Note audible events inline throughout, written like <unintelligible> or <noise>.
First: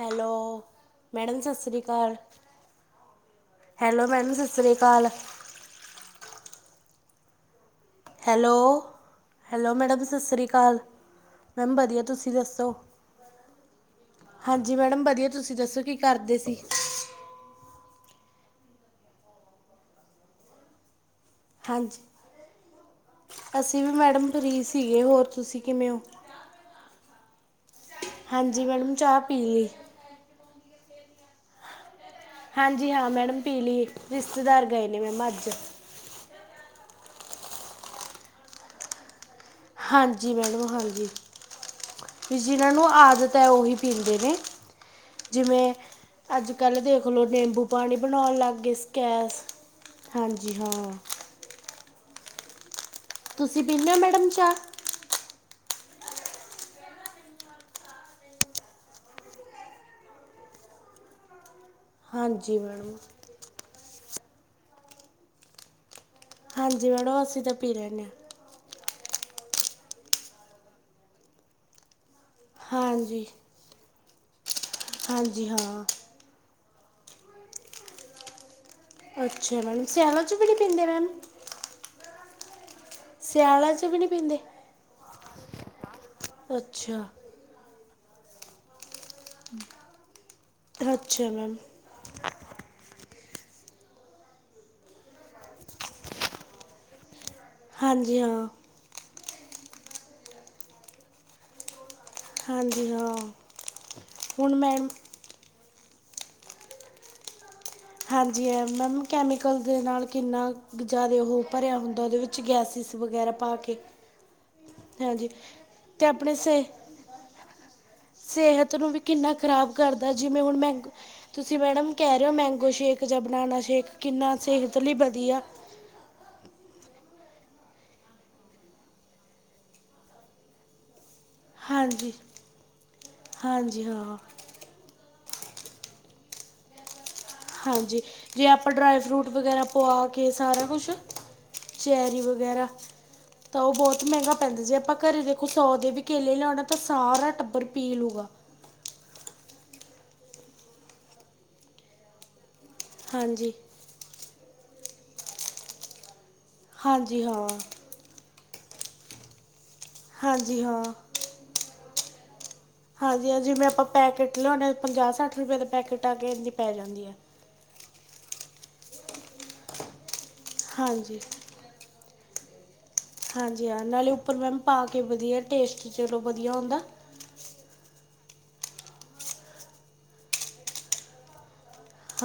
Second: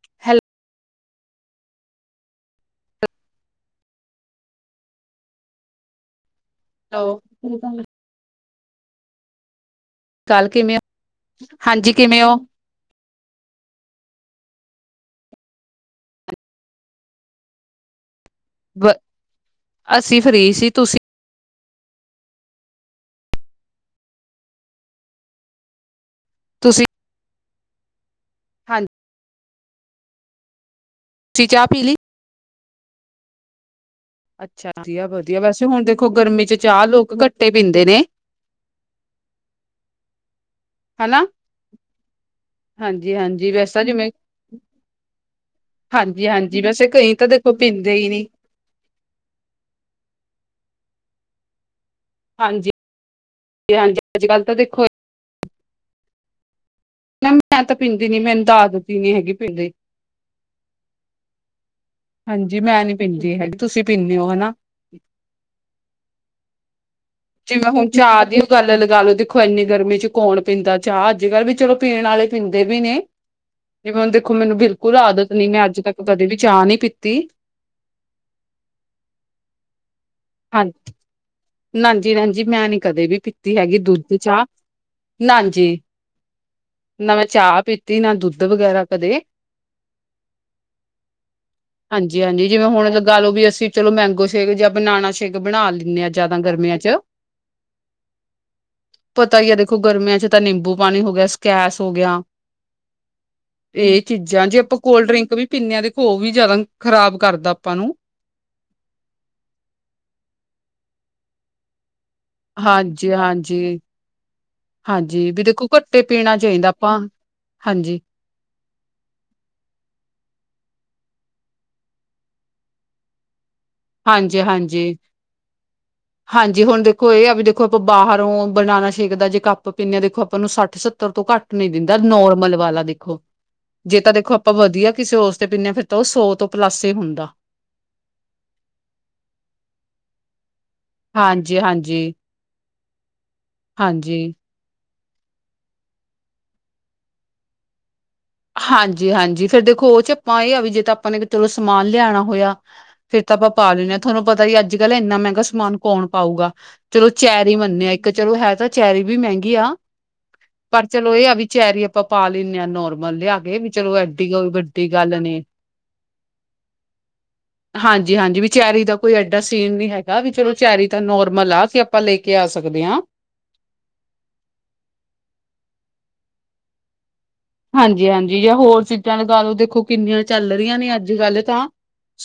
Hello. Madam ਸਤਿ ਸ਼੍ਰੀ ਅਕਾਲ, ਹੈਲੋ ਮੈਡਮ ਸਤਿ ਸ੍ਰੀ ਅਕਾਲ। ਹੈਲੋ। ਹੈਲੋ- ਹੈਲੋ, ਮੈਡਮ ਸਤਿ ਸ਼੍ਰੀ ਕਾਲ ਕਿਵੇਂ ਅਕਾਲ, ਹੋ? ਮੈਮ ਹਾਂਜੀ ਵਧੀਆ ਕਿਵੇਂ ਤੁਸੀਂ ਹੋ? ਦੱਸੋ। ਹਾਂਜੀ ਮੈਡਮ ਵਧੀਆ, ਤੁਸੀਂ ਦੱਸੋ ਕੀ ਕਰਦੇ ਸੀ। ਬ ਅਸੀਂ ਫਰੀ ਸੀ ਤੁਸੀਂ। ਹਾਂਜੀ ਅਸੀਂ ਵੀ ਮੈਡਮ ਫਰੀ, ਸੀਗੇ ਹੋਰ ਤੁਸੀਂ ਕਿਵੇਂ ਹੋ। ਤੁਸੀਂ। ਹਾਂਜੀ, ਮੈਡਮ ਚਾਹ ਪੀਲੀ। ਤੁਸੀ ਚਾਹ ਪੀਲੀ‌। ਹਾਂਜੀ ਹਾਂ ਮੈਡਮ ਪੀ ਲੀ। ਅੱਛਾ ਵਧੀਆ- ਵਧੀਆ, ਵੈਸੇ ਹੁਣ ਦੇਖੋ ਗਰਮੀ 'ਚ ਚਾਹ ਲੋਕ ਗੱਟੇ ਪੀਂਦੇ ਨੇ। ਹਾਂਜੀ ਮੈਡਮ -ਹਾਂਜੀ। ਹੈਨਾ। ਵੀ ਜਿਹਨਾਂ ਨੂੰ ਆਦਤ ਹੈ ਉਹੀ ਜਿਵੇਂ ਪੀਂਦੇ ਨੇ। ਜਿਵੇਂ ਹਾਂਜੀ ਅੱਜ ਹਾਂਜੀ ਕੱਲ੍ਹ ਵੈਸੇ ਦੇਖ ਕਈ ਲਓ, ਤਾਂ ਦੇਖੋ ਨਿੰਬੂ ਪੀਂਦੇ ਪਾਣੀ ਹੀ ਨੀ ਬਣਾਉਣ ਲੱਗ ਗਏ ਸੀ। ਕੈਸ਼ ਹਾਂਜੀ ਹਾਂ। ਹਾਂਜੀ ਤੁਸੀਂ ਪੀਂਦੇ ਹੋ -ਹਾਂਜੀ, ਅੱਜ ਮੈਡਮ ਕੱਲ੍ਹ ਚਾਹ ਤਾਂ ਦੇਖੋ ਇਕ। ਮੈਮ ਮੈਂ ਤਾਂ ਪੀਂਦੀ ਨੀ ਮੈਨੂੰ ਤਾਂ ਆਦਤ ਹੀ ਨੀ, ਹੈਗੀ ਪੀਂਣ ਦੀ। ਹਾਂਜੀ ਮੈਂ ਨੀ ਪੀਂਦੀ ਹੈਗੀ ਤੁਸੀਂ ਪੀਂਦੇ ਹੋ ਹਨਾ। ਹਾਂਜੀ ਮੈਡਮ ਅਸ। ਜਿਵੇਂ ਹੁਣ ਚਾਹ ਦੀ ਗੱਲ ਲਗਾ ਲਓ, ਦੇਖੋ ਇੰਨੀ ਗਰਮੀ 'ਚ ਕੌਣ ਪੀਂਦਾ, ਚਾਹ ਅੱਜ ਕੱਲ੍ਹ ਵੀ ਚਲੋ ਪੀਣ ਵਾਲੇ। ਪੀਂਦੇ ਵੀ ਨੇ ਹਾਂਜੀ ਜਿਵੇਂ ਹੁਣ ਦੇਖੋ ਮੈਨੂੰ, ਬਿਲਕੁਲ ਆਦਤ ਹਾਂਜੀ ਨੀ ਮੈਂ ਅੱਜ ਹਾਂ ਤੱਕ ਕਦੇ ਵੀ ਚਾਹ ਨਹੀਂ ਪੀ। ਤੀ। ਅੱਛਾ ਮੈਮ ਸਿਆਲਾ 'ਚ ਵੀ ਨੀ ਪੀਂਦੇ ਮੈਮ। ਨਾਜੀ - ਨਾਜੀ ਮੈਂ ਨੀ। ਕਦੇ ਵੀ ਪੀਤੀ ਸਿਆਲਾਂ ਹੈਗੀ 'ਚ ਵੀ ਦੁੱਧ ਨਹੀਂ ਤੇ ਪੀਂਦੇ ਚਾਹ ਨਾ ਜੀ ਅੱਛਾ ਨਵੇਂ। ਚਾਹ ਪੀਤੀ ਨਾ ਦੁੱਧ ਵਗੈਰਾ ਕਦੇ। ਹਮ, ਅੱਛਾ ਮੈਮ। ਹਾਂਜੀ -ਹਾਂਜੀ, ਜਿਵੇਂ ਹੁਣ ਲਗਾ ਲਓ ਵੀ ਅਸੀਂ ਚਲੋ ਮੈਂਗੋ ਸ਼ੇਕ ਜਾਂ ਬਨਾਨਾ ਸ਼ੇਕ ਬਣਾ ਲੈਂਦੇ ਹਾਂ। ਜਿਆਦਾ ਗਰਮੀਆਂ 'ਚ। ਹਾਂਜੀ ਹਾਂ। ਪਤਾ ਹੀ ਆ ਦੇਖੋ, ਗਰਮੀਆਂ 'ਚ ਤਾਂ ਨਿੰਬੂ ਪਾਣੀ ਹੋ ਗਿਆ ਸਕੈਸ ਹੋ ਗਿਆ। ਹਾਂਜੀ ਹਾਂ ਏ ਚੀਜ਼ਾਂ ਹੁਣ ਜੇ ਆਪਾਂ ਮੈਮ ਕੋਲਡਰਿੰਕ ਵੀ। ਪਿੰਨਿਆਂ ਤੇ ਘੋ ਵੀ ਜਾਦਾ ਖ਼ਰਾਬ ਕਰਦਾ ਆਪਾਂ ਨੂੰ। ਹਾਂਜੀ ਹੈ ਮੈਮ ਕੈਮੀਕਲ ਦੇ ਨਾਲ ਕਿੰਨਾ ਜਾਦੇ ਔ ਭਰਿਆ ਹੁੰਦਾ ਔਦੇ ਵਿੱਚ। ਚ ਗੈਸਿਸ ਹਾਂਜੀ ਵਗੈਰਾ ਪਾ ਕੇ। ਹਾਂਜੀ ਹਾਂਜੀ, ਵੀ ਦੇਖੋ ਘੱਟੇ ਪੀਣਾ ਚਾਈਦਾ ਆਪਾਂ ਹਾਂਜੀ। ਸੇਹਤ ਨੂੰ ਵੀ ਕਿੰਨਾ ਖ਼ਰਾਬ ਕਰਦਾ, ਜਿਵੇਂ ਹੁਣ ਮੈਂਗਲ, ਤੁਸੀਂ ਮੈਡਮ ਕੈ ਰੇ ਔ ਮੈਗੋ। ਮੈਗੋਸ਼ੇਕ ਜਾਂ ਬਨਾਨਾ ਸ਼ੇਕ ਕਿੰਨਾ ਹਾਂਜੀ ਸੇਹਤ ਹਾਂਜੀ ਲਈ ਵਧੀਆ। ਹਾਂਜੀ, ਹੁਣ ਦੇਖੋ ਏ ਹੈ ਬੀ ਦੇਖੋ, ਆਪਾਂ ਬਾਹਰੋਂ ਬਨਾਨਾ ਸ਼ੇਕ ਦਾ ਜੇ ਕੱਪ ਪੀਨੇ ਆ ਦੇਖੋ, ਆਪਾਂ ਨੂੰ ਸੱਠ ਸੱਤਰ ਤੋਂ ਘੱਟ। ਨਹੀਂ ਦਿੰਦਾ ਹਾਂਜੀ ਨੋਰਮਲ ਵਾਲਾ ਦੇਖੋ, ਹਾਂਜੀ ਜੇ ਤਾਂ ਹਾਂ ਦੇਖੋ। ਆਪਾਂ ਵਧੀਆ ਕਿਸੇ ਉਸ ਤੇ ਪੀਨੇ ਆ ਫਿਰ ਤਾਂ ਔ ਸੌ ਤੋਂ ਪਲਾੱਸ ਈ ਹੁੰਦਾ। ਹਾਂਜੀ, ਜੇ ਆਪਾਂ ਡਰਾਈ ਫਰੂਟ ਵਗੈਰਾ ਪਵਾ ਕੇ ਸਾਰਾ ਕੁਛ। ਹਾਂਜੀ ਹਾਂਜੀ ਚੈਰੀ ਵਗੈਰਾ, ਤਾਂ ਔ ਬੋ ਤ ਹਾਂਜੀ ਮੈਂਗਾ ਪੈਂਦਾ ਜੇ ਅਪਾਂ। ਘਰੇ ਦੇਖੋ ਸੌ ਦੇ ਵੀ ਕੇਲੇ ਲੇਔਣਾ ਤਾਂ ਸਾਰਾ ਟੱਬਰ ਪੀ ਲੂਗਾ। ਹਾਂਜੀ -ਹਾਂਜੀ, ਫੇਰ ਦੇਖੋ ਔ ਚੱ ਅਪਾ ਏਆ ਵੀ ਜੇ ਤਾਂ ਆਪਾਂ ਨੇ ਕਿਥੇ ਚਲੋ ਸਮਾਨ ਲਿਆਣਾ ਹੋਇਯਾ। ਫੇਰ ਤਾਂ ਆਪਾਂ ਹਾਂਜੀ ਪਾ ਲੈਂਣੇੇ ਹਾਂ, ਥਾਨੂੰ ਪਤਾ ਈ ਅੱਜ- ਕੱਲ ਏਨਾ ਮੈਂਗਾ ਸਮਾਨ ਕੌਣ ਪਾਊਗਾ। ਚਲੋ ਹਾਂਜੀ ਹਾਂ ਚੈਰੀ ਮੰਨੇ ਆ ਇੱਕ ਚਲੋ ਹੈ ਤਾਂ ਚੈਰੀ ਵੀ ਮੈਂਗੀ ਆ। ਹਾਂਜੀ ਹਾਂ ਪਰ ਚਲੋ ਏ ਆ ਵਿ ਚੈਰੀ ਆਪਾਂ ਪਾ ਲੈਨੇ ਆ ਨੋਰ ਹਾਂਜੀ-ਹਾਂਜੀ ਜਿਵੇਂ ਆਪਾਂ ਪੈਕੇਟ ਲੇਔਨੇ ਆ ਪੰਜਾਹ ਗੱਲ ਨੇ ਸੱਠ ਰੁਪਏ ਦੇ ਪੈਕੇਟ ਆ ਕੇ ਐਨੀ ਪੈ ਜਾਂਦੀ ਆ। ਹਾਂਜੀ-ਹਾਂਜੀ ਵੀ ਚੈਰੀ ਦਾ ਕੋਈ ਐਡਾ ਸੀਨ ਨੀ ਹੈਗਾ ਵੀ ਚਲੋ ਚੈਰੀ ਤਾਂ ਹਾਂਜੀ ਨੋਰਮਲ ਆ ਵੀ ਅ ਪਾਂ ਲੇ ਕੇ ਆ ਸਕਦੇ ਆ। ਹਾਂਜੀ ਹਾਂ ਨਾਲੇ ਉੱਪਰ ਮੈਮ ਪਾ ਕੇ ਵਧੀਆ ਟੇਸਟ ਚਲੋ ਵਧੀਆ ਔਂਦਾ। ਹਾਂਜੀ-ਹਾਂਜੀ ਜਾਂ ਹੋਰ ਚੀਜ਼ਾਂ ਲਗਾ ਲੋ ਦੇਖੋ ਕਿੰਨੀਆਂ ਚੱਲ ਰੀਆ ਨੇ ਅੱਜ ਕੱਲ੍ਹ ਤਾਂ।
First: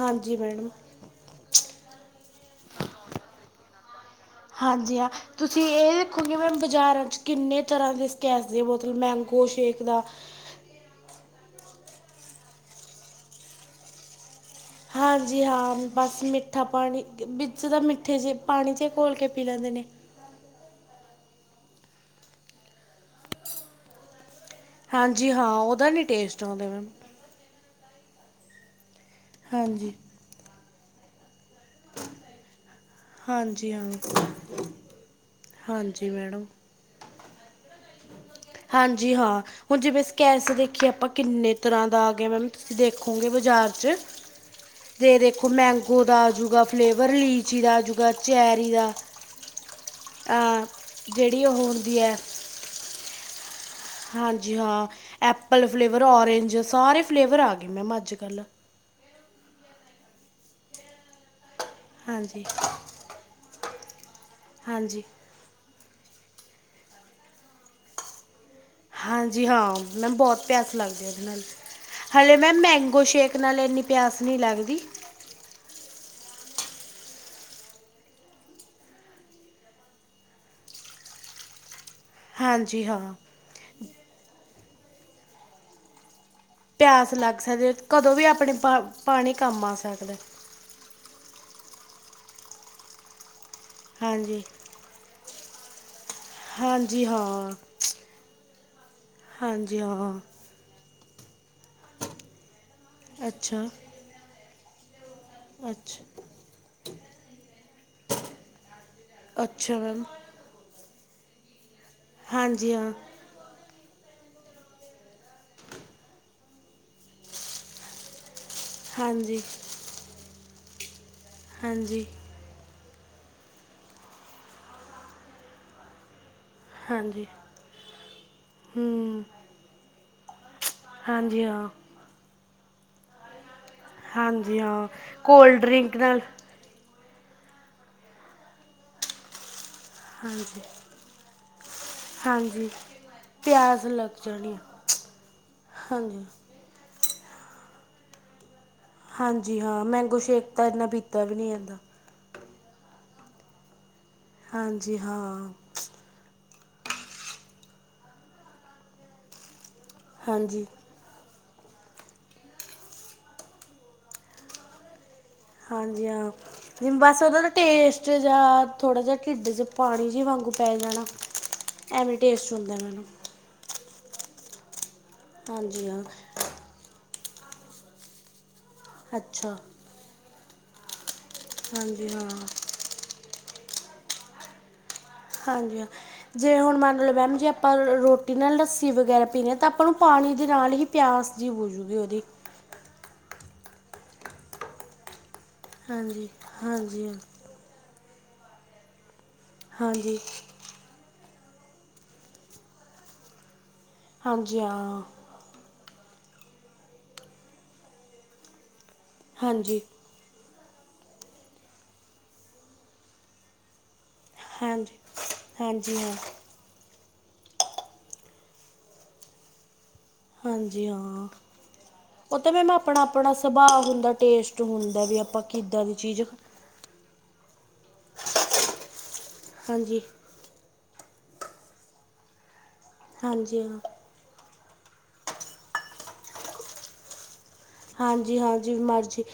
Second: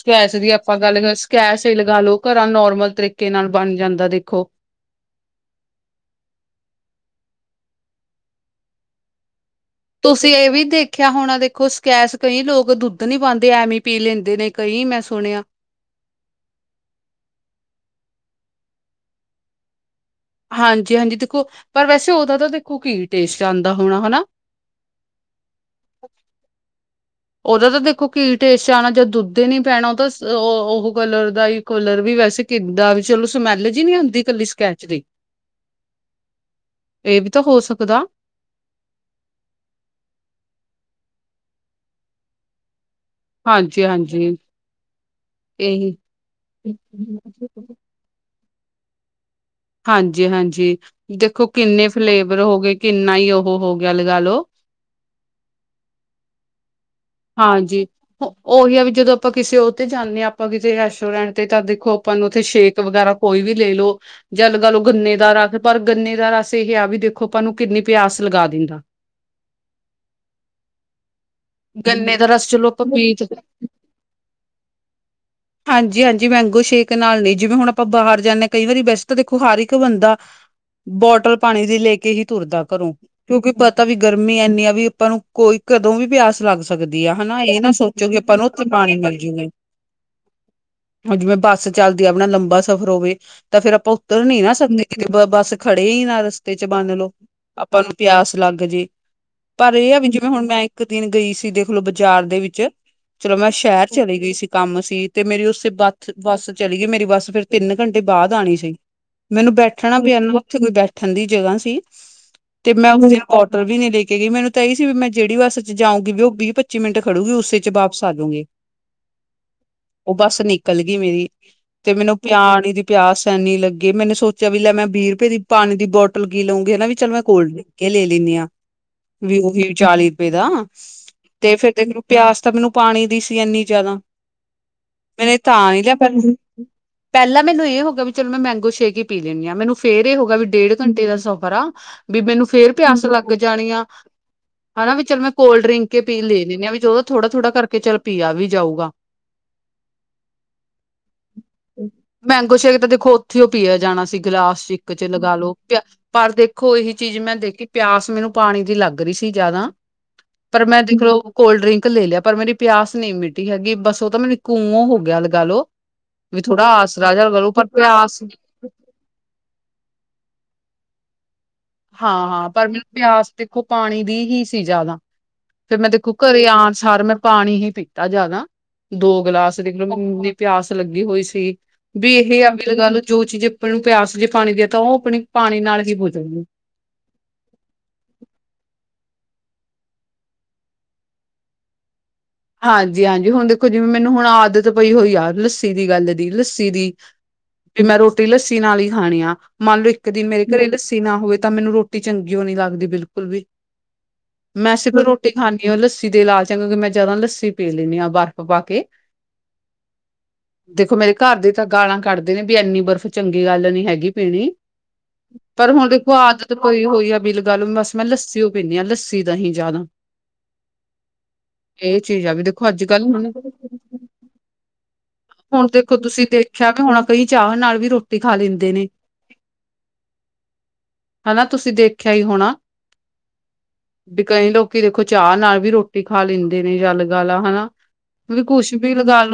ਸਕੈਸ਼ ਦੀ ਮੈਡਮ ਅਪਾਂ ਗੱਲ ਸਕੈਸ਼ ਏ ਲਗਾ ਲੋ ਘਰਾਂ ਨੋਰਮਲ ਤਰੀਕੇ ਨਾਲ ਬਣ ਜਾਂਦਾ ਦੇਖੋ। ਹਾਂਜੀ ਹਾਂ ਤੁਸੀਂ ਏ ਦੇਖੋਗੇ ਮੈਂਮ ਬਾਜ਼ਾਰਾਂ ਚ ਕਿੰਨੇ ਤਰ੍ਹਾਂ ਦੇ ਸਕੈਸ ਦੀ ਬੋਤਲ ਮੈਂਗੋ ਸ਼ੇਕ ਦਾ ਤੁਸੀਂ ਏ ਵੀ ਦੇਖਿਆ ਹੋਣਾ ਦੇਖੋ ਸਕੈਸ ਕਈ ਲੋਕ ਦੁੱਧ ਨੀ ਪਾਂਦੇ ਐਵੇਂ ਪੀ ਲੈਂਦੇ ਨੇ। ਕਈ ਮੈਂ ਹਾਂਜੀ ਸੁਣਿਆ। ਹਾਂ ਮ ਬਸ ਮਿੱਠਾ ਪਾਣੀ, ਵਿੱਚ ਤਾਂ ਮਿੱਠੇ ਜੇ ਪਾਣੀ ਚੇ ਘੋਲ ਕੇ ਪੀ ਲੈਂਦੇ ਨੇ। ਹਾਂਜੀ-ਹਾਂਜੀ ਦੇਖੋ ਪਰ ਵੈਸੇ ਔਦਾ ਤਾ ਦੇਖੋ ਕੀ ਟੇਸਟ ਆਂਦਾ ਹੋਣਾ ਹਨਾ? ਹਾਂਜੀ ਹਾਂ ਔਦਾ ਨੀ ਟੇਸਟ ਔਂਦਾ ਮੈਮ। ਔਦਾ ਤਾਂ ਦੇਖੋ ਕੀ ਟੇਸਟ ਆਣਾ, ਜਦ ਦੁੱਧ ਏ ਨੀ ਪੈਣਾ ਔ ਹਾਂਜੀ ਦੇ ਸ ਅ ਔ-ਔਹ ਕਲਰ ਦਾ ਈ ਕਲਰ ਵੀ ਵੈਸੇ ਕਿੱਦਾ ਚਲੋ ਸਮੈਲ ਹਾਂਜੀ ਜੀ ਹਾਂ ਨੀ ਆਂਦੀ ਇਕੱਲੀ ਸਕੈਚ ਦੀ? ਹਾਂਜੀ ਮੈਡਮ ਏ ਵੀ ਤਾਂ ਹੋ ਸਕਦਾ। ਹਾਂਜੀ ਹਾਂ, ਹੁਣ ਜਿਵੇਂ ਸਕੈਸ ਦੇਖੀਏ ਆਪਾਂ ਕਿੰਨੇ ਤਰ੍ਹਾਂ ਦਾ ਆ ਗਿਆ ਮੈਮ। ਤੁਸੀਂ ਦੇਖੋਗੇ ਬਜ਼ਾਰ ਚ। ਹਾਂਜੀ-ਹਾਂਜੀ ਤੇ ਦੇਖੋ ਇਹੀ ਮੈਂਗੋ ਦਾ ਆਜੂਗਾ ਫਲੇਵਰ, ਲੀਚੀ ਦਾ ਆਜੂ ਜਾ ਚੈਰੀ ਦਾ। ਅਮ ਹਾਂਜੀ-ਹਾਂਜੀ, ਜਿਹੜੀ ਦੇਖੋ ਉਹ ਕਿੰਨੇ ਹੁੰਦੀ ਹੈ ਫਲੇਵਰ ਹੋਗੇ, ਕਿੰਨਾ ਈ ਔਹ ਹੋ ਗਿਆ ਲਗਾ ਲੋ ਹਾਂਜੀ ਹਾਂ, ਐਪਲ ਫਲੇਵਰ, ਔਰੇਂਜ ਸਾਰੇ ਫਲੇਵਰ ਆ ਗਏ ਹਾਂਜੀ ਮੈਮ ਅੱਜ ਹੋਅ ਕੱਲ ਔਹੀ ਆ ਵੀ ਜਦੋਂ ਅ ਆਪਾਂ ਕਿਸੇ ਔ ਤੇ ਜਾਂਨੇ ਆ ਆਪਾਂ ਕਿਸੇ ਰੈਸਟੋਰੈਂਟ ਤੇ ਤਾਂ ਦੇਖੋ ਆਪਾਂ ਨੂੰ ਤਾਂ ਹਾਂਜੀ ਦੇਖੋ ਸ਼ੇਕ ਵਗੈਰਾ ਕੋਈ ਵੀ ਲੇਲੋ ਜਲ -ਗਲ ਹਾਂਜੀ ਗੰਨੇ ਦਾ ਰੱਸ ਪਰ ਗੰਨੇ ਦਾ ਰਸ ਏਹ ਆ ਵੀ ਦੇਖੋ ਆਪਾਂ ਨੂੰ ਕਿੰਨੀ ਪਿਆਸ ਲਗਾ ਦਿੰਦਾ। ਹਾਂਜੀ ਹਾਂ, ਮੈਮ ਬੋਤ ਪਿਆਸ ਲੱਗਦੀ ਆ ਏਦੇ ਨਾਲ, ਗੰਨੇ ਦਾ ਹਲੇੇ ਰਸ ਮੈਮ ਚਲੋ ਆਪਾਂ ਮੈਂਗੋ ਪੀ ਤਾਂ ਸ਼ੇਕ ਨਾਲ ਏਨੀ ਪਿਆਸ ਨੀ ਲੱਗਦੀ। ਹਾਂਜੀ-ਹਾਂਜੀ ਮੈਂਗੋ ਸ਼ੇਕ ਨਾਲ ਨੀ ਜਿਵੇਂ ਹੁਣ ਆਪਾਂ ਬਾਹਰ ਜਾਂਦੇ ਕਈ ਵਾਰੀ ਵੈਸੇ ਤਾਂ ਦੇਖੋ ਹਰ ਇੱਕ ਬੰਦਾ ਬੋਟਲ ਪਾਣੀ ਦੀ ਲੇ ਕੇ ਹੀ ਤੁਰਦਾ ਹਾਂਜੀ ਘਰੋਂ ਹਾਂ ਕਿਉਂਕਿ ਪਤਾ ਵੀ ਗਰਮੀ ਐਨੀ ਆ ਆਪਾਂ ਨੂੰ ਕੋਈ ਕਦੋਂ ਵੀ ਪਿਆਸ ਲੱਗ ਸਕਦੀ ਪਿਆਸ ਆ ਲੱਗ ਹਨਾ ਏ ਸਕਦੀ ਨਾ ਸੋਚੋ ਕੀ ਆਪਾਂ ਨੂੰ ਓਥੇ ਪਾਣੀ ਮਿਲਜੂਗੇ। ਮਾਸ ਹਟ ਦੇ ਹੁਣ ਜਿਵੇਂ ਬੱਸ ਚੱਲਦੀ ਆ ਆਪਣਾ ਲੰਬਾ ਸਫ਼ਰ ਹੋਵੇ ਤੇ ਫੇਰ ਆਪਾਂ ਉੱਤਰ ਨੀ ਹਾਂਜੀ ਨਾ ਸਕਦੇ। ਕਿਤੇ ਬ ਬੱਸ ਖੜੇ ਈ ਨਾ ਰਸਤੇ 'ਚ ਹਾਂਜੀ ਮੰਨਲੋ ਹਾਂ ਆਪਾਂ ਨੂੰ ਪਿਆਸ ਲੱਗ ਜੇ। ਪਰ ਹਾਂਜੀ ਏ ਆ ਵੀ ਹਾਂ ਜਿਵੇਂ ਹੁਣ ਮੈਂ ਇੱਕ ਦਿਨ ਗਈ ਸੀ ਦੇਖਲੋ ਬਾਜ਼ਾਰ ਦੇ ਵਿੱਚ ਚਲੋ ਮੈਂ ਅੱਛਾ ਸ਼ੈਰ ਚਲੀ ਗਈ ਸੀ ਕੰਮ ਸੀ ਤੇ ਮੇਰੀ ਉਸੇ ਬਥ ਅੱਛਾ ਬੱਸ ਚਲੀ ਗਈ ਮੇਰੀ ਬੱਸ ਫਿਰ ਤਿੰਨ ਘੰਟੇ ਬਾਦ ਆਣੀ ਸੀ। ਮੈਨੂੰ ਅੱਛਾ ਬੈਠਣਾ ਮੈਮ ਪਿਆ ਨਾ ਉੱਥੇ ਕੋਈ ਬੈਠਣ ਦੀ ਜਗ੍ਹਾ ਸੀ ਹਾਂਜੀ ਤੇ ਹਾਂ ਮੈਂ ਓਹਨੂੰ ਜਰਾ ਕੋਟਲ ਵੀ ਨੀ ਲੈ ਕੇ ਗਈ ਮੈਨੂੰ ਤਾਂ ਏ ਸੀ ਵੀ ਮੈਂ ਜੇੜੀ ਬੱਸ 'ਚ ਜਾਊਗੀ ਵੀ ਓ ਵੀਹ ਪੱਚੀ ਮਿੰਟ ਖੜੂਗੀ ਉਸੇ 'ਚ ਵਾਪਸ ਆ ਜੂਗੀ। ਹਾਂਜੀ। ਓਹ ਬਸ ਨਿਕਲ ਗੀ ਮੇਰੀ, ਤੇ ਹਾਂਜੀ ਮੈਨੂੰ ਪਿਆਣੀ ਦੀ ਪਿਆਸ ਐਨੀ ਲੱਗੀ ਮੈਨੇ ਸੋਚਿਆ ਵੀ ਲੈ ਮੈਂ ਵੀਹ ਰੁਪਏ ਦੀ ਪਾਣੀ ਦੀ ਬੋ ਐਪਲ ਕੀ ਲਊਗੀ ਹਨਾ ਵੀ ਚਲ ਮੈਂ ਹਾਂਜੀ ਕੋਲਡ ਡਰਿੰਕ ਏ ਲੈ ਲੈਨੀ ਆ ਹੂੰ ਵੀ ਓਹ ਵੀ ਚਾਲੀ ਰੁਪਏ ਦਾ। ਹਾਂਜੀ ਤੇ ਹਾਂ ਫੇਰ ਦੇਖ ਲਓ ਪਿਆਸ ਤਾਂ ਮੈਨੂੰ ਪਾਣੀ ਦੀ ਸੀ ਐਨੀ ਜਾਦਾ। ਹਾਂਜੀ ਹਾਂ ਮੈਨੇ ਕੋਲਡ ਤਾਂ ਨੀ ਲਿਆ ਡਰਿੰਕ ਪਰ ਨਾਲ ਪੈਲਾਂ ਪੈਲਾਂ ਮੈਨੂੰ ਏ ਹੋ ਗਿਆ ਵੀ ਚਲ ਮੈਂ ਮੈਂਗੋ ਸੇਕ ਈ ਪੀ ਲੈਣੀ ਆ ਮੈਨੂੰ ਫੇਰ ਏ ਹੋਗਿਆ ਵੀ ਹਾਂਜੀ ਡੇਢ ਘੰਟੇ ਦਾ ਸਫ਼ਰ ਆ ਵੀ ਮੈਨੂੰ ਹਾਂਜੀ ਫੇਰ ਪਿਆਸ ਲੱਗ ਜਾਣੀ ਆ। ਪਿਆਸ ਲੱਗ ਜਾਣੀ ਆ ਹਨਾ ਵੀ ਚੱਲ ਮੈਂ ਕੋਲਡ ਡਰਿੰਕ ਏ ਪੀ ਹਾਂਜੀ ਲੇ ਲੈਨੀ ਆ ਚਲੋ ਓ ਥੋੜਾ-ਥੋੜ੍ਹਾ ਕਰਕੇ ਚੱਲ ਪੀਆ ਵੀ ਜਾਊਗਾ। ਹਾਂਜੀ ਹਾਂ ਮੈਂਗੋ ਸ਼ੇਕ ਤਾਂ ਇੰਨਾ ਪੀਤਾ ਵੀ ਨਹੀਂ ਜਾਂਦਾ ਮੈਂਗੋ ਸ਼ੇਕ ਤਾਂ ਦੇਖੋ ਉੱਥੇ ਉਹ ਪੀਆ ਜਾਣਾ ਸੀ ਗਿਲਾਸ 'ਚ ਇੱਕ ਹਾਂਜੀ 'ਚ ਲਗਾ ਹਾਂ ਲੋ ਪਰ ਦੇਖੋ ਇਹੀ ਚੀਜ਼ ਮੈਂ ਦੇਖੀ ਪਿਆਸ ਮੈਨੂੰ ਪਾਣੀ ਦੀ ਲੱਗ ਰਹੀ ਸੀ ਜਿਆਦਾ ਪਰ ਹਾਂਜੀ ਮੈਂ ਦੇਖ ਲੋ ਕੋਲਡਰਿੰਕ ਲੈ ਲਿਆ ਪਰ ਮੇਰੀ ਪਿਆਸ ਨਹੀਂ ਮਿਟੀ ਹੈਗੀ ਬਸ ਓ ਤੇ ਮੈਨੂੰ ਘੂੰ ਹੋ ਗੇਯਾ ਏ। ਹਾਂਜੀ ਹਾਂ, ਨਹੀ ਬਸ ਉਹਦਾ ਲਗਾ ਦਾ ਲੋ ਪਰ ਟੇਸਟ ਪਿਆਸ ਜਾ ਥੋੜ੍ਹਾ ਜਿਹਾ ਢਿੱਡ 'ਚ ਪਾਣੀ ਜਿਹੀ ਵਾਂਗੂੰ ਪੈ ਜਾਣਾ' ਐਵੇਂ ਹਾਂ-ਹਾਂ ਟੇਸਟ ਪਰ ਹੁੰਦਾ ਮੈਨੂੰ ਪਿਆਸ ਦੇਖੋ ਪਾਣੀ ਦੀ ਹੀ ਸੀ ਜਿਆਦਾ ਤੇ ਹਾਂਜੀ ਮੈਂ ਹਾਂ ਦੇਖੋ ਘਰੇ ਆਉਣ ਸਾਰ ਮੈਂ ਪਾਣੀ ਹੀ ਪੀਤਾ ਜਾਦਾ ਦੋ ਅੱਛਾ ਗਿਲਾਸ ਦੇਖ ਲਓ ਮੈਨੂੰ ਇਨੀ ਪਿਆਸ ਲੱਗੀ ਹੋਈ ਸੀ। ਹਾਂਜੀ ਵੀ ਹਾਂ ਇਹ ਅਗਲਿ ਜੋ ਚੀਜ਼ ਆਪਣ ਨੂੰ ਪਿਆਸ ਜੇ ਪਾਣੀ ਦੀ ਤਾਂ ਉਹ ਆਪਣੀ ਪਾਣੀ ਨਾਲ ਹਾਂਜੀ, ਹੀ ਬੁਝੂਗੀ ਜੇ ਹੁਣ ਮੰਨ ਲਓ ਮੈਮ ਜੀ ਅਪ ਆਪਾਂ ਰੋਟੀ ਨਾਲ ਲੱਸੀ ਵਗੈਰਾ ਪੀਣੀ ਹਾਂ ਤਾਂ ਆਪਾਂ ਨੂੰ ਪਾਣੀ ਦੇ ਨਾਲ ਹੀ ਪਿਆਸ ਜਿ ਹੋਜੂਗੀ ਉਹਦੀ ਹਾਂਜੀ- ਹਾਂਜੀ ਹੁਣ ਦੇਖੋ ਜਿਵੇਂ ਮੈਨੂੰ ਹੁਣ ਆਦਤ ਪਈ ਹੋਈ ਆ ਲਸ ਲੱਸੀ ਦੀ ਗੱਲ ਹਾਂਜੀ ਦੀ, ਲੱਸੀ ਦੀ ਹਾਂਜੀ ਹਾਂ ਵੀ ਮੈਂ ਰੋਟੀ ਲੱਸੀ ਨਾਲ ਹੀ ਖਾਣੀ ਆ, ਮੰਨ ਲਓ ਇੱਕ ਹਾਂਜੀ ਦਿਨ ਮੇਰੇ ਘਰੇ ਲੱਸੀ ਲੱਸੀ ਨਾ ਹੋਵੇ ਤਾਂ ਮੈਨੂੰ ਰੋਟੀ ਚੰਗੀ ਔ ਨੀ ਲੱਗਦੀ ਬਿਲਕੁਲ ਵੀ ਹਾਂਜੀ ਮੈਂ ਹਾਂ ਸਿਰਫ ਰੋਟੀ ਰੋਟੀ ਖਾਂਦੀ ਹੋ ਲੱਸੀ ਦੇ ਲਾਲਚ 'ਚ ਮੈਂ ਜਿਆਦਾ ਲੱਸੀ ਪੀ ਲੈਂਦੀ ਹਾਂ ਬਰਫ਼ ਪਾ ਕੇ ਹਾਂਜੀ ਦੇਖੋ ਮੇਰੇ ਘਰ ਦੇ ਤਾਂ ਗਾਲਾਂ ਕੱਢਦੇ ਨੇ ਵੀ ਇੰਨੀ ਬਰਫ਼ ਚੰਗੀ ਗੱਲ ਨੀ ਹੈਗੀ ਪੀਣੀ, ਹਾਂਜੀ ਪਰ ਹੁਣ ਹਾਂਜੀ ਦੇਖੋ ਹਾਂ ਆਦਤ ਆਦਤ ਹੋਈ ਆ ਬਿਲ ਗੱਲ ਬਸ ਮੈਂ ਲੱਸੀਓ ਪੀਂਦੀ ਹਾਂ ਲੱਸੀ ਦਹੀ ਜਿਆਦਾ ਹਾਂਜੀ ਹਾਂ ਚੀਜ਼ ਆ ਉਹ ਵੀ ਤਾਂ ਦੇਖੋ ਮੈਮ ਅੱਜ ਆਪਣਾ ਕੱਲ੍ਹ ਹੁਣ ਆਪਣਾ ਸੁਭਾਅ ਹੁੰਦਾ ਟੇਸਟ ਹੁੰਦਾ ਵੀ ਆਪਾਂ ਹੁਣ ਕਿੱਦਾਂ ਦੀ ਦੇਖੋ ਚੀਜ਼ ਤੁਸੀਂ ਦੇਖਿਆ ਵੀ ਹੋਣਾ ਕਈ ਚਾਹ ਨਾਲ ਵੀ ਰੋਟੀ ਖਾ ਲੈਂਦੇ ਨੇ ਹਾਂਜੀ ਹਨਾ ਤੁਸੀਂ ਦੇਖਿਆ ਹੀ ਹੋਣਾ ਹਾਂਜੀ ਹਾਂ ਵੀ ਕਈ ਲੋਕੀ ਦੇਖੋ ਚਾਹ ਨਾਲ ਵੀ ਰੋਟੀ ਖਾ ਲੈਂਦੇ ਨੇ, ਯਾ ਲਗਾਲਾ ਹੈਨਾ ਹਾਂਜੀ -ਹਾਂਜੀ ਮਰਜੀ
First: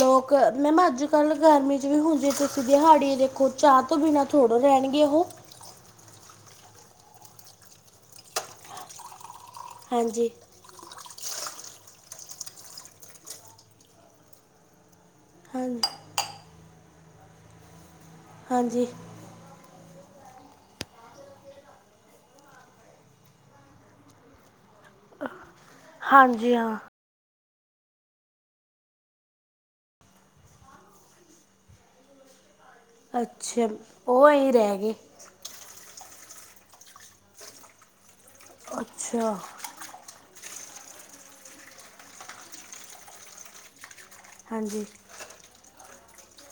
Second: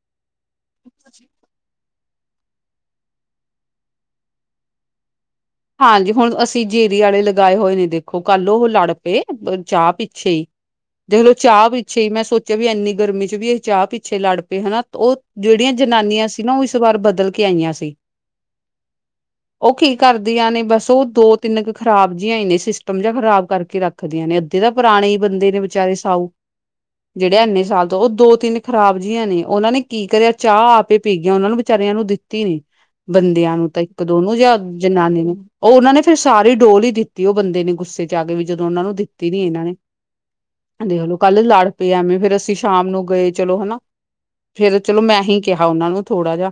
ਲੋਕ, ਮੈਮ ਅੱਜ ਕੱਲ ਗਰਮੀ ਵੀ ਹੁੰਨ ਜੇ ਤੁਸੀਂ ਦਿਹਾੜੀ ਦੇਖੋ, ਚਾਹ ਤੋਂ ਬਿਨਾਂ ਥੋੜੋ ਰਹਿਣਗੇ ਉਹ ਹਾਂਜੀ ਹੁਣ ਅਸੀਂ ਜੇਰੀ ਵਾਲੇ ਲਗਾਏ ਹੋਏ ਨੇ ਦੇਖੋ, ਕੱਲ ਉਹ ਲੜ ਪਏ ਚਾਹ ਪਿੱਛੇ ਹੀ ਹ <unintelligible> ਦੇਖਲੋ ਚਾਹ ਪਿੱਛੇ ਹੀ, ਮੈਂ ਸੋਚਿਆ ਵੀ ਇੰਨੀ ਗਰਮੀ 'ਚ ਵੀ ਅਸੀਂ ਚਾਹ ਪਿੱਛੇ ਲੜ ਪਏ ਹੈਨਾ ਉਹ ਜਿਹੜੀਆਂ ਹਾਂਜੀ ਜਨਾਨੀਆਂ ਸੀ ਨਾ, ਉਹ ਇਸ ਵਾਰ ਬਦਲ ਕੇ ਆਈਆਂ ਸੀ। ਹਾਂਜੀ ਉਹ ਕੀ ਕਰਦਾ ਆਂ ਨੇ ਬਸ ਉਹ ਦੋ ਤਿੰਨ ਕੁ ਖਰਾਬ ਜਿਹੀ ਹੀ ਨੇ, ਸਿਸਟਮ ਜਿ ਖਰਾਬ ਕਰਕੇ ਰੱਖਦੀਆਂ ਨੇ ਅੱਧੇ ਤਾਂ, ਪੁਰਾਣੇ ਹੀ ਬੰਦੇ ਨੇ ਵਿਚਾਰੇ ਸਾਊ ਹਾਂਜੀ ਹਾਂ ਜਿਹੜੇ ਇੰਨੇ ਸਾਲ ਤੋਂ, ਉਹ ਦੋ ਤਿੰਨ ਖਰਾਬ ਜੀਆਂ ਨੇ ਉਹਨਾਂ ਨੇ ਕੀ ਕਰਿਆ, ਚਾਹ ਆਪ ਪੀ ਗਅਈਆ ਉਹਨਾਂ ਨੂੰ ਵਿਚਾਰੀਆਂ ਨੂੰ ਦਿੱ ਨੀ ਬੰਦਿਆਂ ਅੱਛਾ ਨੂੰ, ਤਾਂ ਇੱਕ ਉਹ ਦੋਨੋ ਐਂ ਜਾਂ ਰਹਿ ਗਏ ਜਨਾਨੀ ਨੂੰ ਉਹ ਉਹਨਾਂ ਨੇ ਫਿਰ ਸਾਰੀ ਡੋਲ ਹੀ ਦਿੱਤੀ, ਉਹ ਬੰਦੇ ਨੇ ਗੁੱਸੇ ਜਗ ਵਿਚ ਵੀ ਜਦੋਂ, ਉਹਨਾਂ ਨੂੰ ਦਿੱਤੀ ਅੱਛਾ ਨੀ ਇਹਨਾਂ ਨੇ ਕਂਹਦੇ ਓਨੂ ਕੱਲ ਲੜ ਪਏ ਐਵੇਂ, ਫੇਰ ਅਸੀਂ ਸ਼ਾਮ ਨੂੰ ਗਏ ਚਲੋ ਹਨਾ, ਫੇਰ ਹਾਂਜੀ ਚਲੋ ਮੈਂ ਹੀ ਕਿਹਾ ਉਹਨਾ ਨੂੰ ਥੋੜਾ ਜਿਹਾ,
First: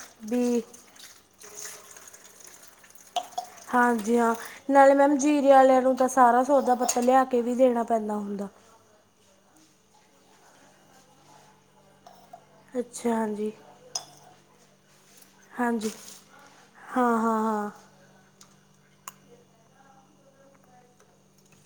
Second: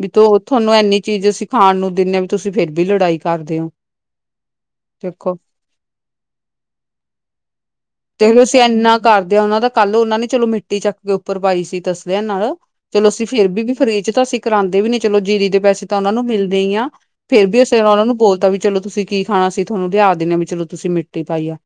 ਵੀ ਤੂੰ ਤੁਹਾਨੂੰ ਐੰਨੀ ਚੀਜ਼ ਅਸੀ ਖਾਣ ਨੂੰ ਦਿੰਦੇ ਹ ਵੀ ਤੁਸੀਂ ਫਿਰ ਵੀ ਲੜਾਈ ਕਰਦੇ ਹੋ ਹਾਂਜੀ ਹਾਂ ਨਾਲੇ ਮੈਮ ਦੇਖੋ ਜੀਰੀ ਆਲਿਆਂ ਨੂੰ ਤਾਂ, ਸਾਰਾ ਸੌਦਾ ਪੱਤਾ ਲਿਆ ਕੇ ਵੀ ਦੇਣਾ ਪੈਂਦਾ ਹੁੰਦਾ। ਕਰਦਿਆਂ ਉਹਨਾਂ ਦਾ ਕੱਲ ਉਹਨਾਂ ਨੇ ਚਲੋ ਮਿੱਟੀ ਚੱਕ ਕੇ ਉੱਪਰ ਪਾਈ ਸੀ, ਤਸਦੇ ਨਾਲ ਚਲੋ ਅੱਛਾ ਅਸੀਂ ਫੇਰ ਹਾਂਜੀ ਵੀ ਫਰੀ ਚ ਤਾਂ ਅਸੀਂ ਕਰਾਉਂਦੇ ਵੀ ਨੀ, ਚਲੋ ਜੀਰੀ ਦੇ ਪੈਸੇ ਹਾਂਜੀ ਤਾਂ ਉਹਨਾ ਨੂੰ ਮਿਲਦੇ ਈ ਆ ਹਾਂ ਹਾਂ ਫੇਰ ਵੀ ਹਾਂ ਉਸੇ ਨਾਲ ਉਹਨਾਂ ਨੂੰ ਬੋਲਤਾ ਵੀ ਚਲੋ ਤੁਸੀਂ ਕੀ ਖਾਣਾ, ਅਸੀ ਤੁਹਾਨੂੰ ਲਿਆ ਦਿੰਦੇ ਹਾਂ, ਵੀ ਚਲੋ ਤੁਸੀਂ ਮਿੱਟੀ ਪਾਈ ਆ।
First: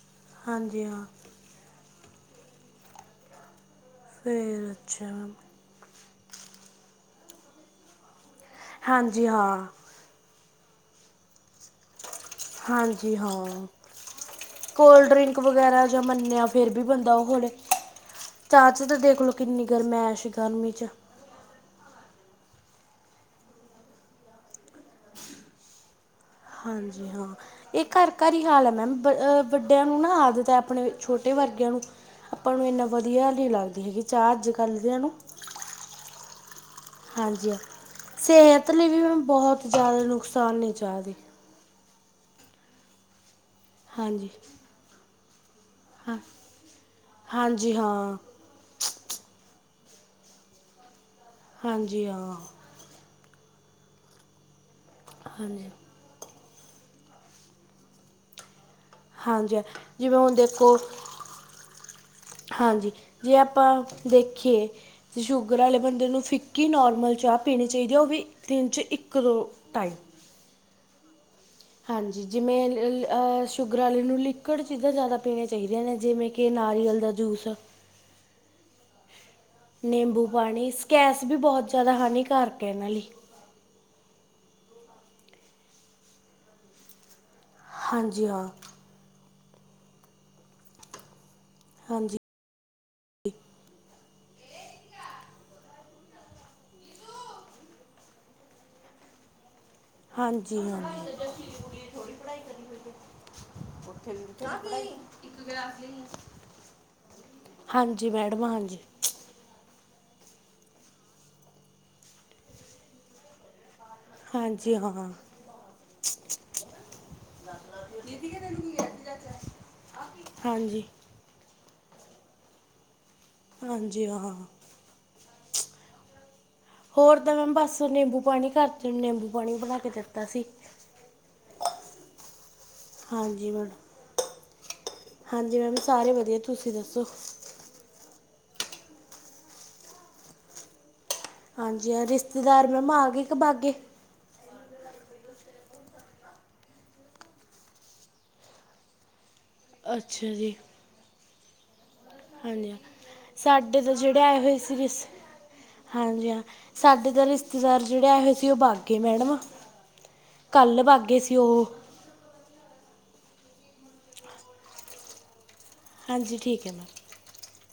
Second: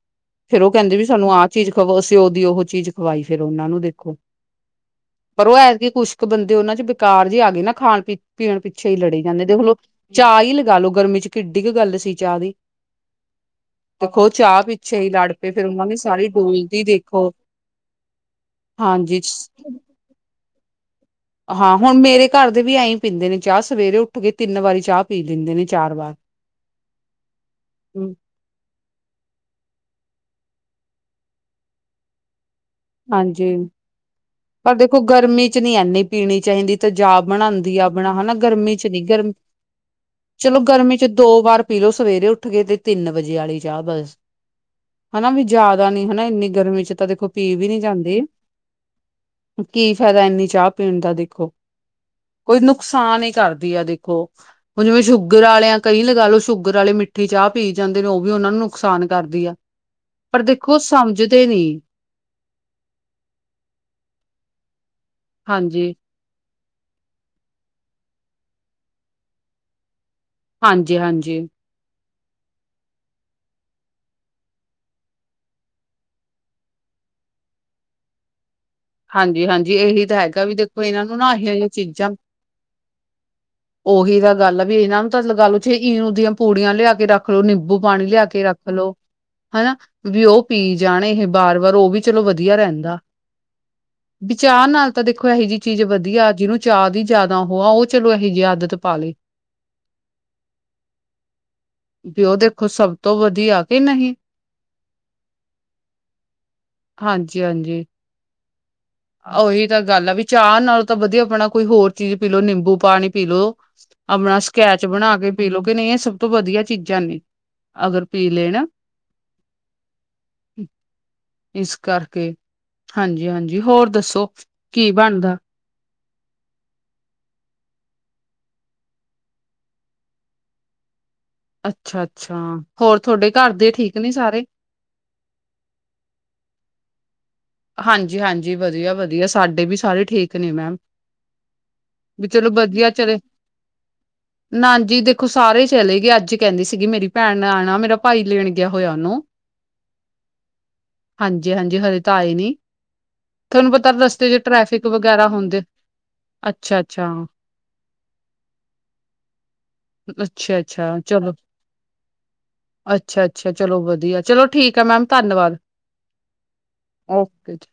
ਫੇਰ ਉਹ ਹਾਂਜੀ ਕਹਿੰਦੇ ਵੀ ਹਾਂ ਸਾਨੂੰ ਆਹ ਚੀਜ਼ ਖਵਾੋ, ਅਸੀਂ ਉਹਦੀ ਉਹ ਚੀਜ਼ ਖਵਾਈ ਫਿਰ ਉਹਨਾ ਨੂੰ ਦੇਖੋ <unintelligible> ਅੱਛਾ। ਪਰ ਉਹ ਹੈ ਹੀ ਖੂਛਕ ਬੰਦੇ ਉਹਨਾਂ ਚ ਬਕਾਰ ਜਿ ਆ ਗਏ ਨਾ, ਖਾਣ ਪੀ ਪੀਣ ਪਿੱਛੇ ਹੀ ਲਡੀ ਹਾਂਜੀ ਜਾਂਦੇ ਹਾਂ ਦੇਖਲੋ। ਚਾਹ ਹੀ ਲਗਾ ਲੋ ਗਰਮੀ 'ਚ, ਕਿੱਡੀ ਕੁ ਗੱਲ ਸੀ। ਚਾਹ ਦੀ ਹਾਂਜੀ ਹਾਂ। ਦੇਖੋ ਚਾਹ ਪਿੱਛੇ ਕੋਲਡ ਹੀ ਲੜ ਡ੍ਰਿੰਕ ਪਏ ਫੇਰ ਉਹਨਾਂ ਵਗੈਰਾ ਨੇ ਜਾਂ ਸਾਰੀ ਮੰਨਿਆ, ਫੇਰ ਵੀ ਡੋਲਦੀ ਬੰਦਾ ਉਹ ਦੇਖੋ ਹੋੜੇ ਚਾ ਚੂ ਤਾਂ ਹਾਂਜੀ ਦੇਖਲੋ ਕਿੰਨੀ ਗਰਮੈਸ਼ ਗਰਮੀ 'ਚ ਹਾਂ ਹੁਣ ਮੇਰੇ ਘਰ ਦੇ ਵੀ ਐ ਹੀ ਪੀਂਦੇ ਨੇ ਚਾਹ, ਸਵੇਰੇ ਉੱਠ ਕੇ ਤਿੰਨ ਵਾਰੀ ਚਾਹ ਪੀ ਲੈਂਦੇ ਨੇ ਚਾਰ ਵਾਰ। ਹਾਂਜੀ ਹਾਂ, ਇਹ ਘਰ ਘਰ ਹੀ ਕਿ ਹਾਲ ਹੈ ਮੈਮ, ਵੱਡਿਆਂ ਨੂੰ ਨਾ ਆਦਤ ਹੈ, ਆਪਣੇ ਛੋਟੇ ਵਰਗਿਆਂ ਨੂੰ, ਆਪਾਂ ਵੀ ਨਾ ਹਾਂਜੀ, ਪਰ ਦਿਆਂ ਦੇਖੋ ਨੂੰ ਗਰਮੀ 'ਚ ਨਹੀਂ ਐਨੀ ਪੀਣੀ ਚਾਹੀਦੀ। ਤੇਜਾਬ ਹਾਂਜੀ। ਹਾਂ, ਬਣਾਉਂਦੀ ਆਪਣਾ ਹਨਾ ਸਿਹਤ ਗਰਮੀ 'ਚ ਲਈ ਨੀ, ਵੀ ਮੈਮ ਗਰਮੀ ਬਹੁਤ ਜ਼ਿਆਦਾ ਨੁਕਸਾਨ ਚਲੋ ਨਹੀਂ ਗਰਮੀ ਚਾਹ 'ਚ ਦੀ ਦੋ ਵਾਰ ਪੀਲੋ ਸਵੇਰੇ ਉੱਠ ਕੇ, ਤੇ ਤਿੰਨ ਵਜੇ ਵਾਲੀ ਚਾਹ ਬਸ। ਹਾਂਜੀ। ਹਨਾ ਵੀ ਜ਼ਿਆਦਾ ਨੀ, ਹਾਂ ਹਨਾ ਇੰਨੀ ਗਰਮੀ 'ਚ ਤਾਂ ਦੇਖੋ ਪੀ ਵੀ ਹਾਂਜੀ ਨੀ ਹਾਂ ਜਾਂਦੀ ਕੀ ਫਾਇਦਾ ਇੰਨੀ ਚਾਹ ਪੀਣ ਦਾ, ਦੇਖੋ। ਹਾਂਜੀ ਹਾਂ। ਕੋਈ ਨੁਕਸਾਨ ਹੀ ਕਰਦੀ ਆ ਦੇਖੋ, ਜਿਵੇਂ ਸ਼ੂਗਰ ਹਾਂਜੀ। ਵਾਲਿਆਂ ਕਈ ਲਗਾ ਲਓ ਸ਼ੂਗਰ ਵਾਲੇ ਮਿੱਠੀ ਚਾਹ ਪੀ ਜਾਂਦੇ ਨੇ। ਉਹ ਵੀ ਉਹਨਾਂ ਨੂੰ ਨੁਕਸਾਨ ਕਰਦੀ ਆ, ਹਾਂਜੀ ਜਿਵੇਂ ਹੁਣ ਪਰ ਦੇਖੋ ਸਮਝਦੇ ਨੀ। ਹਾਂਜੀ, ਜੇ ਆਪਾਂ ਦੇਖੀਏ ਸ਼ੂਗਰ ਵਾਲੇ ਹਾਂਜੀ, ਬੰਦੇ ਨੂੰ ਫੀ ਕਿ ਨਾਰਮਲ ਚਾਹ ਪੀਣੀ ਚਾਹੀਦੀ ਉਹ ਵੀ, ਦਿਨ 'ਚ ਇੱਕ ਦੋ ਟਾਈਮ। ਹਾਂਜੀ, ਹਾਂਜੀ। ਹਾਂਜੀ, ਜਿਵੇਂ ਅਹ ਸ਼ੂਗਰ ਆਲੇ ਨੂੰ ਲਿਕੁਡ ਚੀਜ਼ਾਂ ਜ਼ਿਆਦਾ ਪੀਣੀਆਂ ਚਾਹੀਦੀਆਂ ਨੇ ਜਿਵੇਂ ਕਿ ਕਿ ਨਾਰੀਅਲ ਦਾ ਜੂਸ। ਹਾਂਜੀ-ਹਾਂਜੀ, ਇਹੀ ਤਾਂ ਨਿੰਬੂ ਹੈਗਾ ਵੀ ਪਾਣੀ ਦੇਖੋ ਇਹਨਾਂ ਨੂੰ ਸਕੈਸ ਨਾ ਵੀ ਏਹੀਆ ਜਿਆ ਬਹੁਤ ਜ਼ਿਆਦਾ ਚੀਜ਼ਾਂ। ਹਾਨੀਕਾਰਕ ਹੈ ਇਹਨਾਂ ਲਈ ਉਹੀ ਤਾਂ ਗੱਲ ਆ ਵੀ ਇਹਨਾਂ ਨੂੰ ਤਾਂ ਲਗਾ ਲੋ ਇਨੋ ਦੀਆਂ ਪੂੜੀਆਂ ਲਿਆ ਕੇ ਰੱਖ ਰੱਖ ਲਓ ਨਿੰਬੂ ਪਾਣੀ ਲਿਆ ਹਾਂਜੀ ਕੇ ਹਾਂ ਰੱਖ ਲਓ, ਹੈਨਾ ਵੀ ਉਹ ਪੀ ਜਾਣੇ ਏਹ ਬਾਰ ਪਰ ਉਹ ਵੀ ਹਾਂਜੀ ਚਲੋ ਵਧੀਆ ਰਹਿੰਦਾ। ਵਿ ਚਾਹ ਨਾਲ ਤਾਂ ਦੇਖੋ ਇਹੋ ਜਿਹੀ ਚੀਜ਼ ਵਧੀਆ, ਜਿਹਨੂੰ ਚਾਹ ਦੀ ਜ਼ਿਆਦਾ ਔਹੋ ਆ ਉਹ ਚਲੋ ਇਹੋ ਜਿਹੀ ਆਦਤ ਪਾਵੇ। ਹਾਂਜੀ ਹਾਂ। ਵੀ ਉਹ ਦੇਖੋ ਸਭ ਤੋਂ ਵਧੀਆ ਕਿ ਨਹੀਂ। <inaudible> ਹਾਂਜੀ-ਹਾਂਜੀ, ਹਾਂਜੀ ਮੈਡਮ ਹਾਂਜੀ। ਉਹੀ ਤਾਂ ਗੱਲ ਆ ਵੀ ਚਾਹ ਨਾਲੋਂ ਤਾਂ ਵਧੀਆ ਆਪਣਾ ਕੋਈ ਹੋਰ ਚੀਜ਼ ਪੀ ਲੋ ਨਿੰਬੂ ਪਾਣੀ ਪੀ ਲਓ। ਆਪਣਾ ਹਾਂਜੀ ਸਕੈਚ ਹਾਂ ਬਣਾ ਕੇ ਪੀਲੋ ਕਿ ਨਹੀਂ ਇਹ ਸਭ ਤੋਂ ਵਧੀਆ ਚੀਜ਼ਾਂ ਨੇ। ਅਗਰ ਪੀ ਲੈ ਨਾ ਹਾਂਜੀ, ਇਸ ਕਰਕੇ ਹਾਂਜੀ-ਹਾਂਜੀ ਹੋਰ ਹਾਂਜੀ ਦੱਸੋ, ਹਾਂ ਕੀ ਬਣਦਾ? <inaudible> ਹੋਰ ਤਾਂ ਮੈਂ ਬਸ ਨਿੰਬੂ ਪਾਣੀ ਘਰ ਤੀ ਨਿੰਬੂ ਪਾਣੀ ਬਣਾ ਕੇ ਦਿੱਤਾ ਸੀ। ਅੱਛਾ-ਅੱਛਾ, ਹੋਰ ਤੁਹਾਡੇ ਹਾਂਜੀ ਘਰ ਮੈਮ ਦੇ ਠੀਕ ਨੇ ਸਾਰੇ? ਹਾਂਜੀ ਮੈਮ ਸਾਰੇ ਵਧੀਆ, ਤੁਸੀਂ ਦੱਸੋ? ਹਾਂਜੀ-ਹਾਂਜੀ ਵਧੀਆ-ਵਧੀਆ ਸਾਡੇ ਵੀ ਸਾਰੇ ਠੀਕ ਨੇ ਮੈਮ। ਹਾਂਜੀ, ਵੀ ਚਲੋ ਰਿਸ਼ਤੇਦਾਰ ਮੈਮ ਆ ਗਏ ਕ ਬਾਗੇ ਨਾ ਜੀ ਦੇਖੋ ਸਾਰੇ ਚਲੇ ਗਏ ਅੱਜ ਕਹਿੰਦੀ ਸੀਗੀ ਮੇਰੀ ਭੈਣ ਆਣਾ, ਮੇਰਾ ਭਾਈ ਲੈਣ ਗਿਆ ਹੋਇਆ ਉਹਨੂੰ। ਅੱਛਾ ਜੀ। ਹਾਂਜੀ-ਹਾਂਜੀ ਹਲੇ ਤਾਂ ਆਈ ਨੀ। ਹਾਂਜੀ ਹਾਂ ਥੋਨੂੰ ਸਾਡੇ ਪਤਾ ਤਾਂ ਜਿਹੜੇ ਰਸਤੇ ਆਏ ਚ ਹੋਏ ਸੀ ਟ੍ਰੈਫਿਕ ਰਿਸ ਵਗੈਰਾ ਹੁੰਦੇ। ਹਾਂਜੀ ਹਾਂ ਸਾਡੇ ਅੱਛਾ-ਅੱਛਾ ਤਾਂ ਰਿਸ਼ਤੇਦਾਰ ਜਿਹੜੇ ਆਏ ਹੋਏ ਸੀ, ਉਹ ਵਾਗੇ ਮੈਡਮ। ਕੱਲ ਅੱਛਾ-ਅੱਛਾ ਵਗੇ ਚਲੋ ਸੀ ਉਹੋ ਅੱਛਾ-ਅੱਛਾ ਚਲੋ ਵਧੀਆ ਚਲੋ ਠੀਕ ਐ ਮੈਮ ਧੰਨਵਾਦ। ਹਾਂਜੀ ਠੀਕ ਐ ਮੈਮ, ਓਕੇ ਜੀ।